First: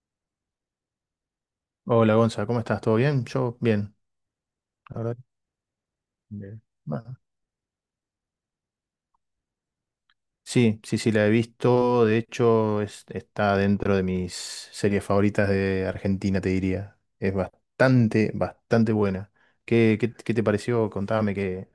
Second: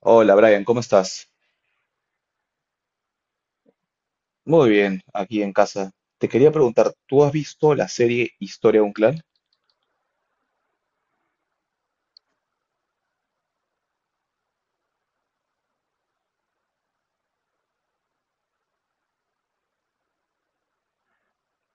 Hola Brian, ¿cómo estás? Hola Gonza, ¿cómo estás? ¿Todo bien? Yo bien, Muy la bien, verdad. aquí en casa. Te quería Bien. preguntar, Bueno, ¿tú has visto la serie Historia de un clan? sí, sí, sí, la he visto. De hecho, está dentro de mis series favoritas de Argentina, te diría. Es bastante, bastante buena. ¿Qué te pareció? Contame qué,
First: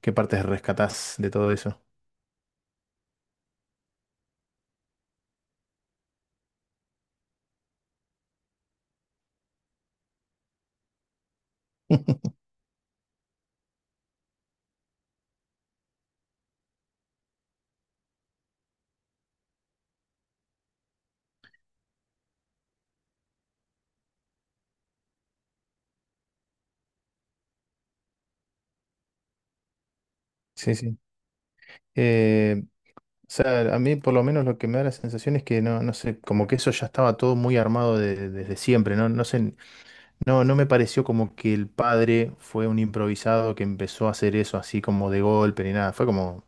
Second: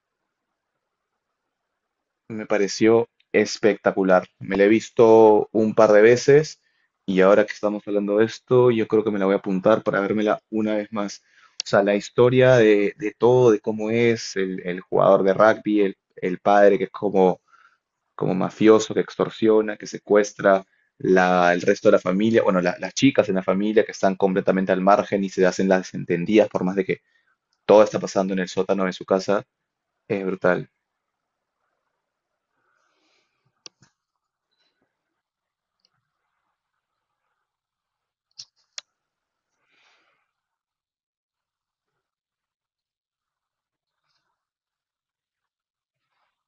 qué partes rescatás de todo eso. Me pareció espectacular. Me la he visto un par de veces y ahora que estamos hablando de esto, yo creo que me la voy a apuntar para vérmela una vez más. O sea, la historia de todo, de cómo es el jugador de rugby, el padre que es como mafioso que extorsiona, que secuestra el resto de la familia, bueno, las chicas en la familia que están completamente al margen y se hacen las desentendidas por más de que todo está pasando en el sótano de su casa, es brutal. Sí, sí. Eh, o sea, a mí por lo menos lo que me da la sensación es que no, no sé, como que eso ya estaba todo muy armado desde siempre, ¿no? No sé, no, no me pareció como que el padre fue un improvisado que empezó a hacer eso así como de golpe ni nada. Fue como,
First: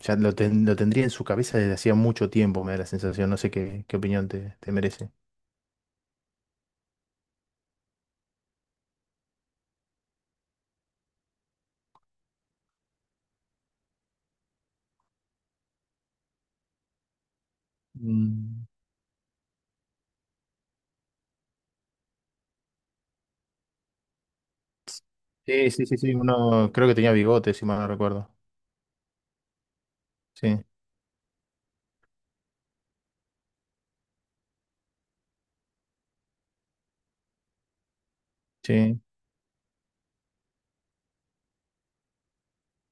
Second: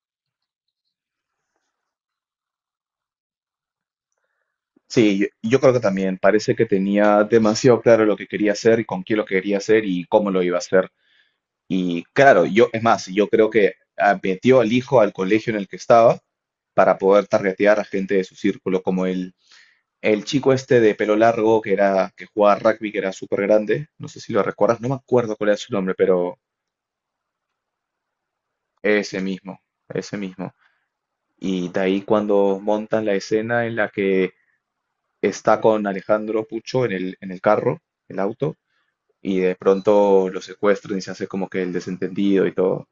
ya lo, lo tendría en su cabeza desde hacía mucho tiempo, me da la sensación. No sé qué, qué opinión te, te merece. Sí, yo creo que también parece que tenía demasiado claro lo que quería hacer y con quién lo quería hacer y cómo lo iba a hacer. Y claro, yo, es más, yo creo que metió al hijo al colegio en el que estaba para poder targetear a gente de su Mm, círculo como él. El chico este de pelo largo que era, que jugaba rugby, que era súper grande, no sé si lo recuerdas, no me acuerdo cuál era sí, su sí, nombre, sí, sí. pero Uno creo que tenía bigotes si mal no recuerdo. ese mismo, ese mismo. Sí, Y de ahí cuando montan la escena en la que está con Alejandro Pucho en el carro, el auto, sí. y de pronto lo secuestran y se hace como que el desentendido y todo.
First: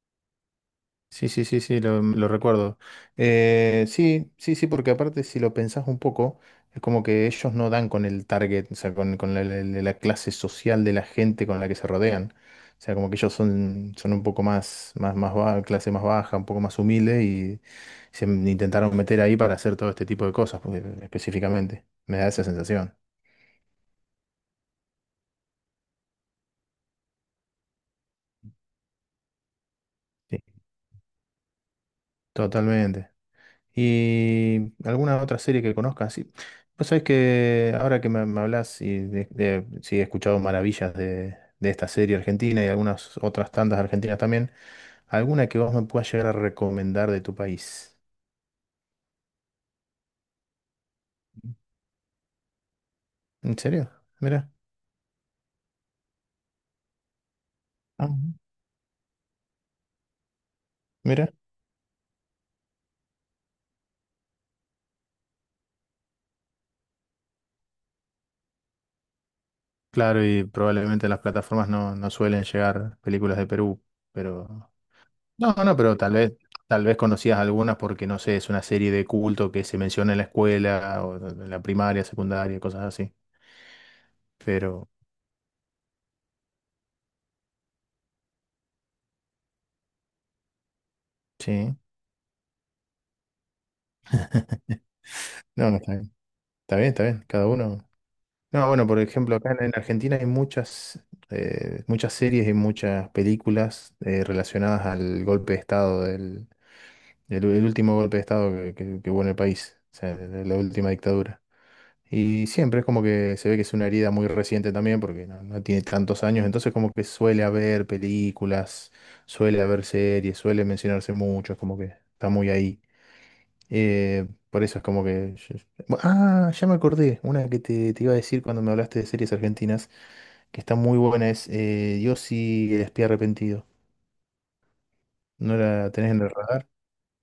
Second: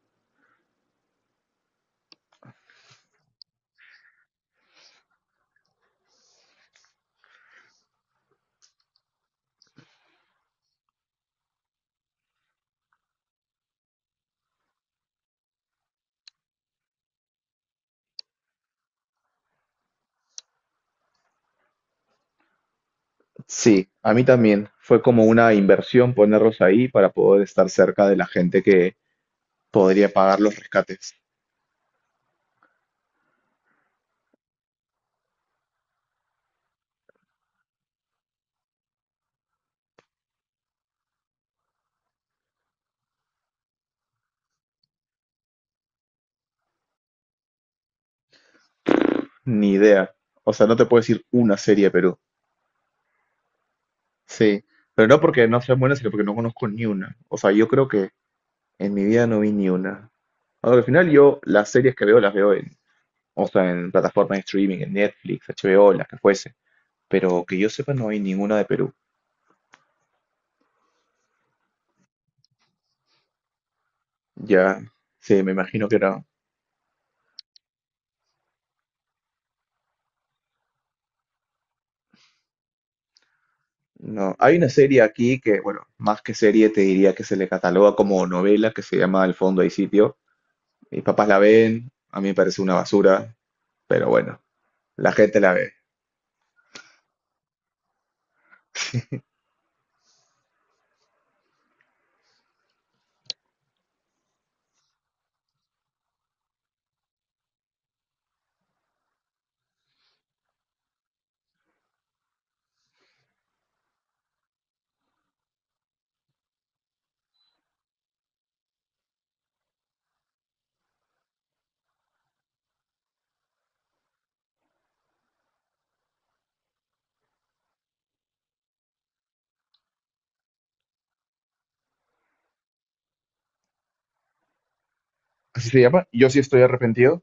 Sí, sí, sí, sí, lo recuerdo. Sí, sí, sí, porque aparte si lo pensás un poco, es como que ellos no dan con el target, o sea, con la, la clase social de la gente con la que se rodean. O sea, como que ellos son, son un poco más, más, clase más baja, un poco más humilde y intentaron meter ahí para hacer todo este tipo de cosas, específicamente. Me da esa sensación. Sí, a mí también fue como una inversión ponerlos ahí para poder estar cerca de la gente que podría Sí, pagar los rescates. totalmente. ¿Y alguna otra serie que conozcas? Sí. Vos sabés que ahora que me hablas y de, sí, he escuchado maravillas de esta serie argentina y algunas otras tantas argentinas también, ¿alguna que vos me puedas llegar a recomendar de tu país? Ni idea. O sea, no te puedo decir una serie, Perú. ¿En serio? Mira. Sí, pero no porque no sean buenas, sino porque no conozco ni una. O sea, yo creo Ah, que en mi vida no vi ni una. Ahora, al final mira. yo las series que veo las veo en, o sea, en plataformas de streaming, en Netflix, HBO, las que fuese. Pero que yo sepa no hay ninguna de Perú. Claro, y probablemente las plataformas no, no suelen llegar películas de Perú, pero... Ya, sí, me No, no, imagino que pero era. Tal vez conocías algunas porque, no sé, es una serie de culto que se menciona en la escuela o en la primaria, secundaria, cosas así. No, hay una Pero serie aquí que, bueno, más que serie te diría que se le cataloga como novela que se llama Al fondo hay sitio. Mis papás la sí, ven, a mí me parece una basura, pero bueno, la gente la no, ve. no está bien. Está bien, está bien, cada uno. No, bueno, por ejemplo, acá en Argentina hay muchas, muchas series y muchas películas relacionadas al golpe de Estado, del, el último golpe de Estado que hubo en el país, o sea, de la última dictadura. Y siempre es como que se ve que es una herida muy reciente también, porque no, no tiene tantos años, entonces como que suele haber películas, suele haber series, suele mencionarse mucho, es como que está muy ahí. Por eso es como que... ya me acordé. Una que te iba a decir cuando me hablaste de series argentinas, que está muy buena, es Yossi el espía arrepentido. ¿No ¿Así se la llama? tenés en Yo el sí estoy radar? arrepentido.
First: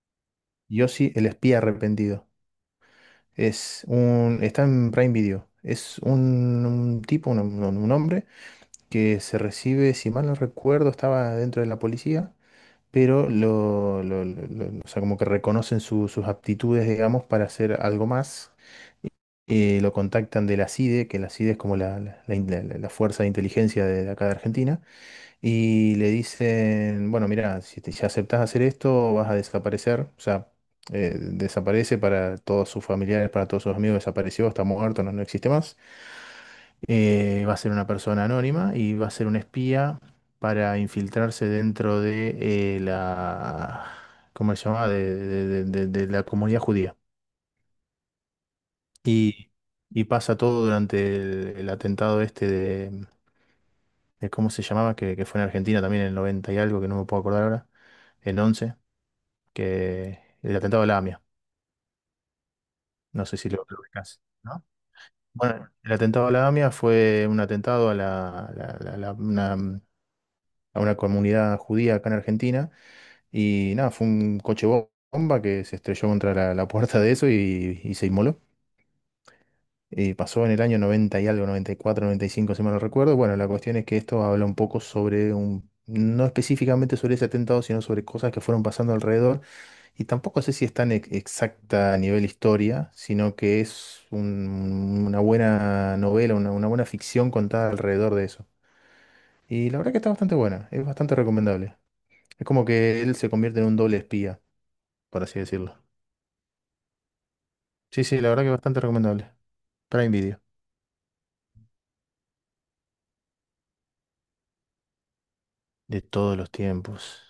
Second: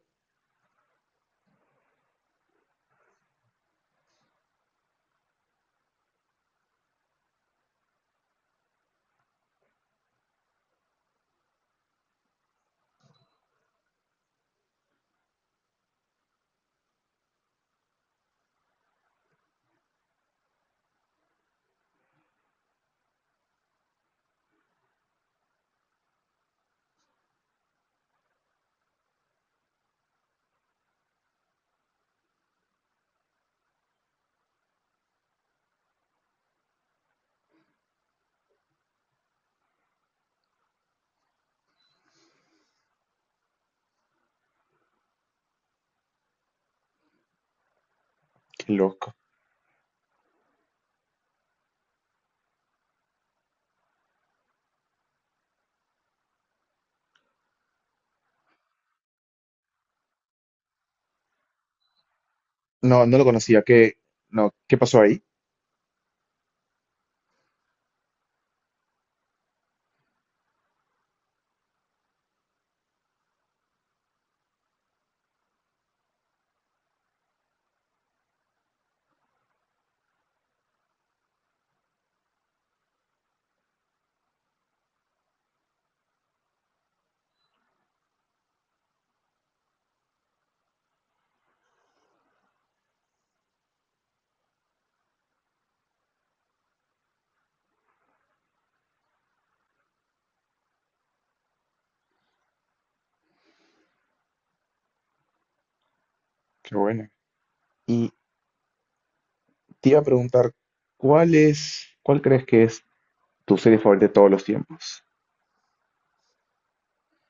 Yossi el espía arrepentido. Es un, está en Prime Video. Es un tipo, un, un hombre, que se recibe, si mal no recuerdo, estaba dentro de la policía, pero lo, o sea, como que reconocen sus aptitudes, digamos, para hacer algo más, lo contactan de la CIDE, que la CIDE es como la, la fuerza de inteligencia de acá de Argentina, y le dicen, bueno, mira, si te, ya aceptás hacer esto, vas a desaparecer, o sea, desaparece para todos sus familiares, para todos sus amigos, desapareció, está muerto, no, no existe más. Va a ser una persona anónima y va a ser un espía para infiltrarse dentro de la, ¿cómo se llama?, de de la comunidad judía. Qué loco. Y, y pasa todo durante el atentado este de, ¿cómo se llamaba? Que fue en Argentina también en el 90 y algo, que no me puedo acordar ahora, el 11, que el atentado a la AMIA, No, no lo no sé si conocía. lo, lo ¿Qué, ubicás, no, ¿no? qué pasó ahí? Bueno, el atentado a la AMIA fue un atentado a, la, una, a una comunidad judía acá en Argentina y nada, fue un coche bomba que se estrelló contra la, la puerta de eso y se inmoló. Pasó en el año 90 y algo, noventa, noventa y cuatro, noventa y cinco si mal no recuerdo. Bueno, la cuestión es que esto habla un poco sobre un, no específicamente sobre ese atentado, sino sobre cosas que fueron pasando alrededor. Y tampoco sé si es tan exacta a nivel historia, sino que es una buena novela, una buena ficción contada alrededor de eso. Y la verdad que está bastante buena, es bastante recomendable. Es como que él se convierte en un doble espía, por así decirlo. Qué bueno. Sí, Y sí, la verdad que es bastante recomendable. te iba a Prime Video, preguntar, ¿cuál es, cuál crees que es tu serie favorita de todos los tiempos? de todos los tiempos.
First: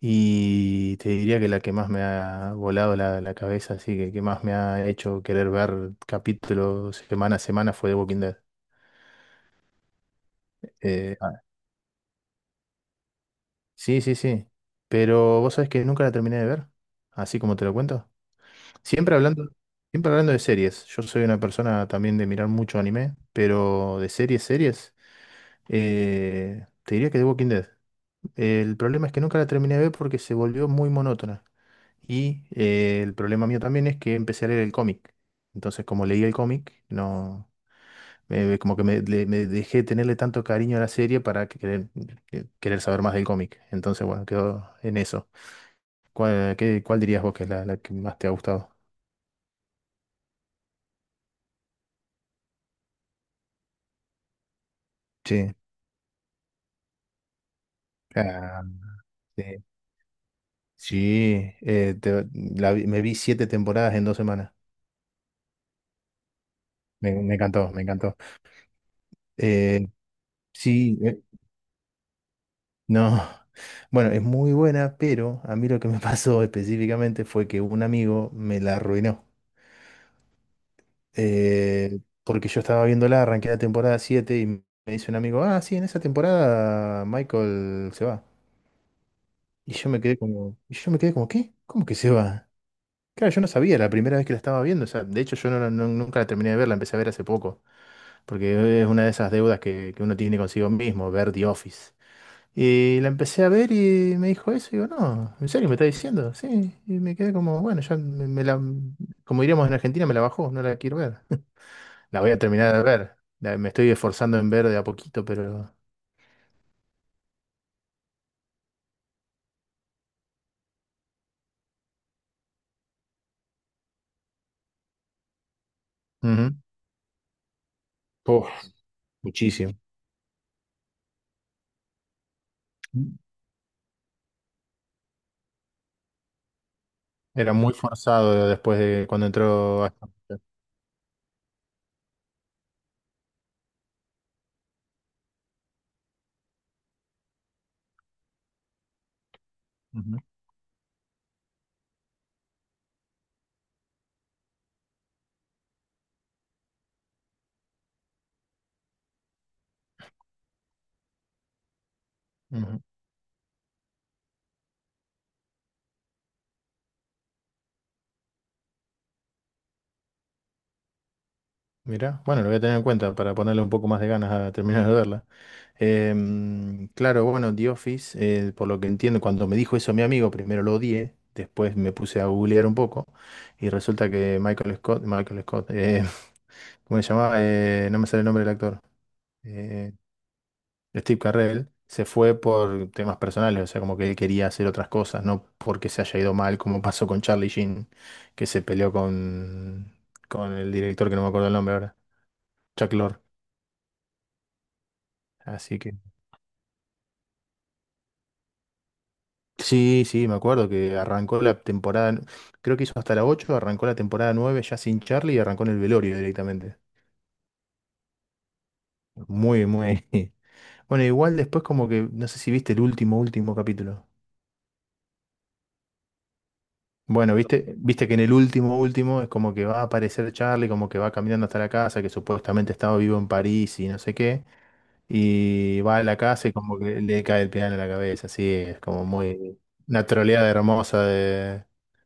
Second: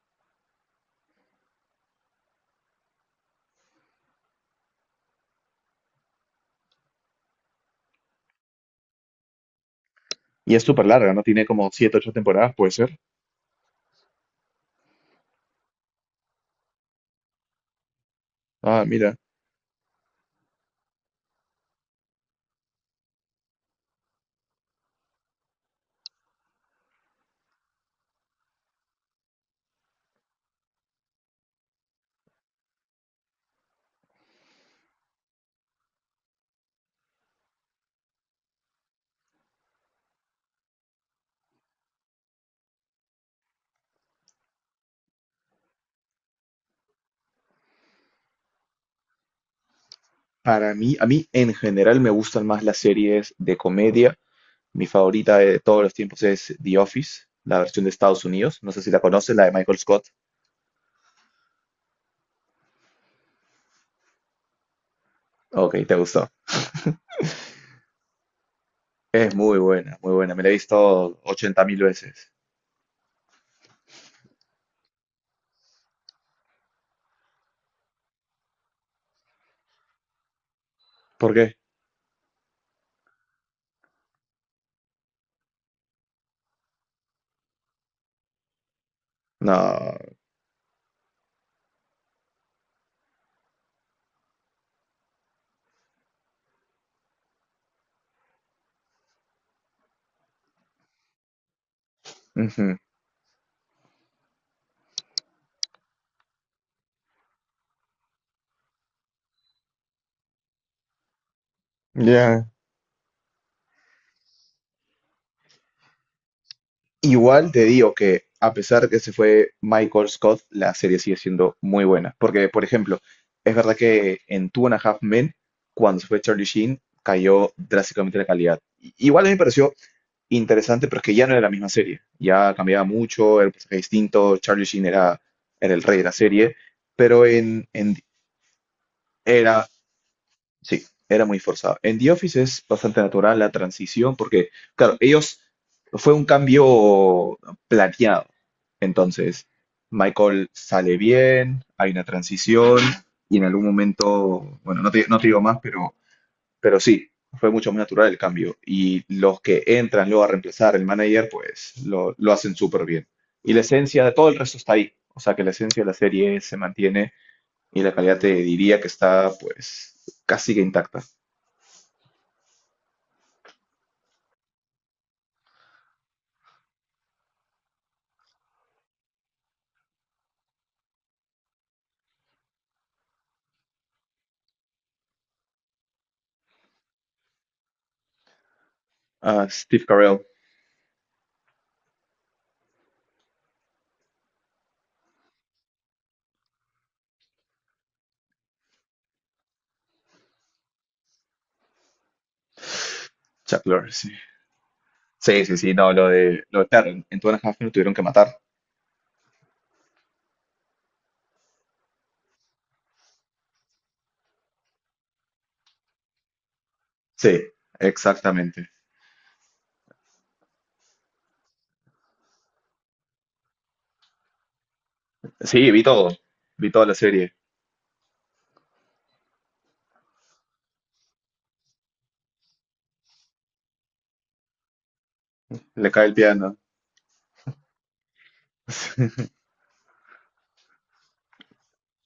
Y te diría que la que más me ha volado la, la cabeza, así que más me ha hecho querer ver capítulos semana a semana fue The Walking Dead. Y es súper larga, Eh, ¿no? Ah. Tiene como siete, ocho temporadas, puede ser. Sí, sí, sí. Pero vos sabés que nunca la terminé de ver, así como te lo cuento. Ah, Siempre mira. hablando, siempre hablando de series. Yo soy una persona también de mirar mucho anime, pero de series, series, te diría que The Walking Dead. El problema es que nunca la terminé de ver porque se volvió muy monótona. Y el problema mío también es que empecé a leer el cómic. Entonces, como leí el cómic, no, como que me, me dejé tenerle tanto cariño a la serie para que querer, querer saber más del cómic. Entonces, bueno, quedó en eso. ¿Cuál dirías vos que es la, la que más te ha gustado? Para mí, a mí en general me gustan más las series de comedia. Mi favorita Sí. de todos los tiempos es The Office, la versión de Estados Unidos. Ah, No sé si la conoces, la de sí. Michael Scott. Sí, la me vi 7 temporadas en 2 semanas. Ok, te gustó. Me, me encantó, me encantó. Es muy Eh, buena, muy buena. Me la he sí. visto 80.000 veces. No, bueno, es muy buena, pero a mí lo que me pasó específicamente fue que un amigo me la arruinó. ¿Por qué? Eh, Porque yo estaba viéndola, arranqué la temporada 7 y me dice un amigo, ah, sí, en esa temporada Michael se va. Y yo No. me quedé como, y yo me quedé como, ¿qué? ¿Cómo que se va? Claro, yo no sabía, la primera vez que la estaba viendo, o sea, de hecho yo no, nunca la terminé de ver, la empecé a ver hace poco, porque es una de esas deudas que uno tiene consigo mismo, ver The Office. Ujú. Y la empecé a ver y me dijo eso. Y digo, no, ¿en serio me está diciendo? Sí. Y me quedé como, bueno, ya me la, como diríamos en Argentina, me la bajó, no la quiero ver. La voy a Ya, terminar de ver. Me estoy esforzando en ver de a poquito, pero... igual te digo que a pesar que se fue Michael Scott, la serie sigue siendo muy buena. Porque, por ejemplo, es verdad que en Two and a Half Men, cuando se fue Charlie Ujú. Sheen, cayó drásticamente la Uf, calidad. I- Igual a mí me pareció muchísimo. interesante, pero es que ya no era la misma serie. Ya cambiaba mucho, era un personaje distinto, Charlie Sheen era, era el rey de la serie, pero Era muy en- forzado después de cuando era entró... Ashton Kutcher. Sí, era muy forzado. En The Office es bastante natural la transición porque, claro, ellos fue un cambio planeado. Entonces, Ujú, Michael sale bien, hay una transición y en algún momento, bueno, no te digo más, pero sí, fue mucho más natural el cambio. Y los que entran luego a reemplazar el manager, pues lo hacen ujú. súper bien. Y la esencia de todo el resto está ahí. O sea que la esencia de la serie se mantiene y la calidad te diría que está pues casi que intacta. Mira, bueno, lo voy a tener en cuenta para ponerle un poco más de ganas a terminar de verla. Claro, bueno, The Office, por lo que entiendo, cuando me dijo eso mi amigo, primero lo odié, después me puse a googlear un poco y resulta que Michael Scott, Michael Scott, ¿cómo se llamaba? No me sale el nombre del actor. Ah, Steve Eh, Carell, Steve Carell se fue por temas personales, o sea, como que él quería hacer otras cosas, no porque se haya ido mal, como pasó con Charlie Sheen, que se peleó con el director que no me acuerdo el nombre ahora, Chuck Lorre. Chuck Lorre, sí. Sí, sí, sí, Así no, que lo de claro, en Two and a Half Men lo tuvieron que matar. sí, sí, me acuerdo que arrancó la temporada, creo que hizo hasta la 8, arrancó la temporada 9 ya sin Charlie y arrancó en el velorio directamente. Sí, exactamente. Muy, muy. Bueno, igual después como que, no sé si viste el último, último capítulo. Sí, vi todo, vi toda la serie. Bueno, viste, viste que en el último, último es como que va a aparecer Charlie, como que va caminando hasta la casa, que supuestamente estaba vivo en París y no sé qué, y Le va a cae el la casa y piano. como que le cae el piano en la cabeza, así es como muy, una troleada hermosa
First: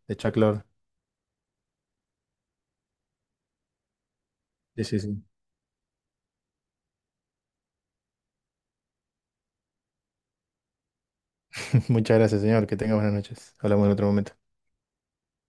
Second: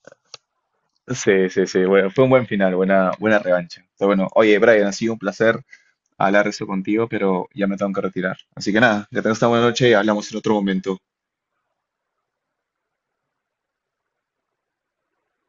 de Chuck Lorre. Sí, sí, sí, bueno, fue un buen final, buena, buena revancha. Pero bueno, oye, Sí, Brian, ha sí, sido un sí. placer hablar de eso contigo, pero ya me tengo que retirar. Así que nada, que tengas una buena noche y hablamos en otro momento. Muchas gracias, señor. Que tenga buenas noches. Hablamos en otro momento.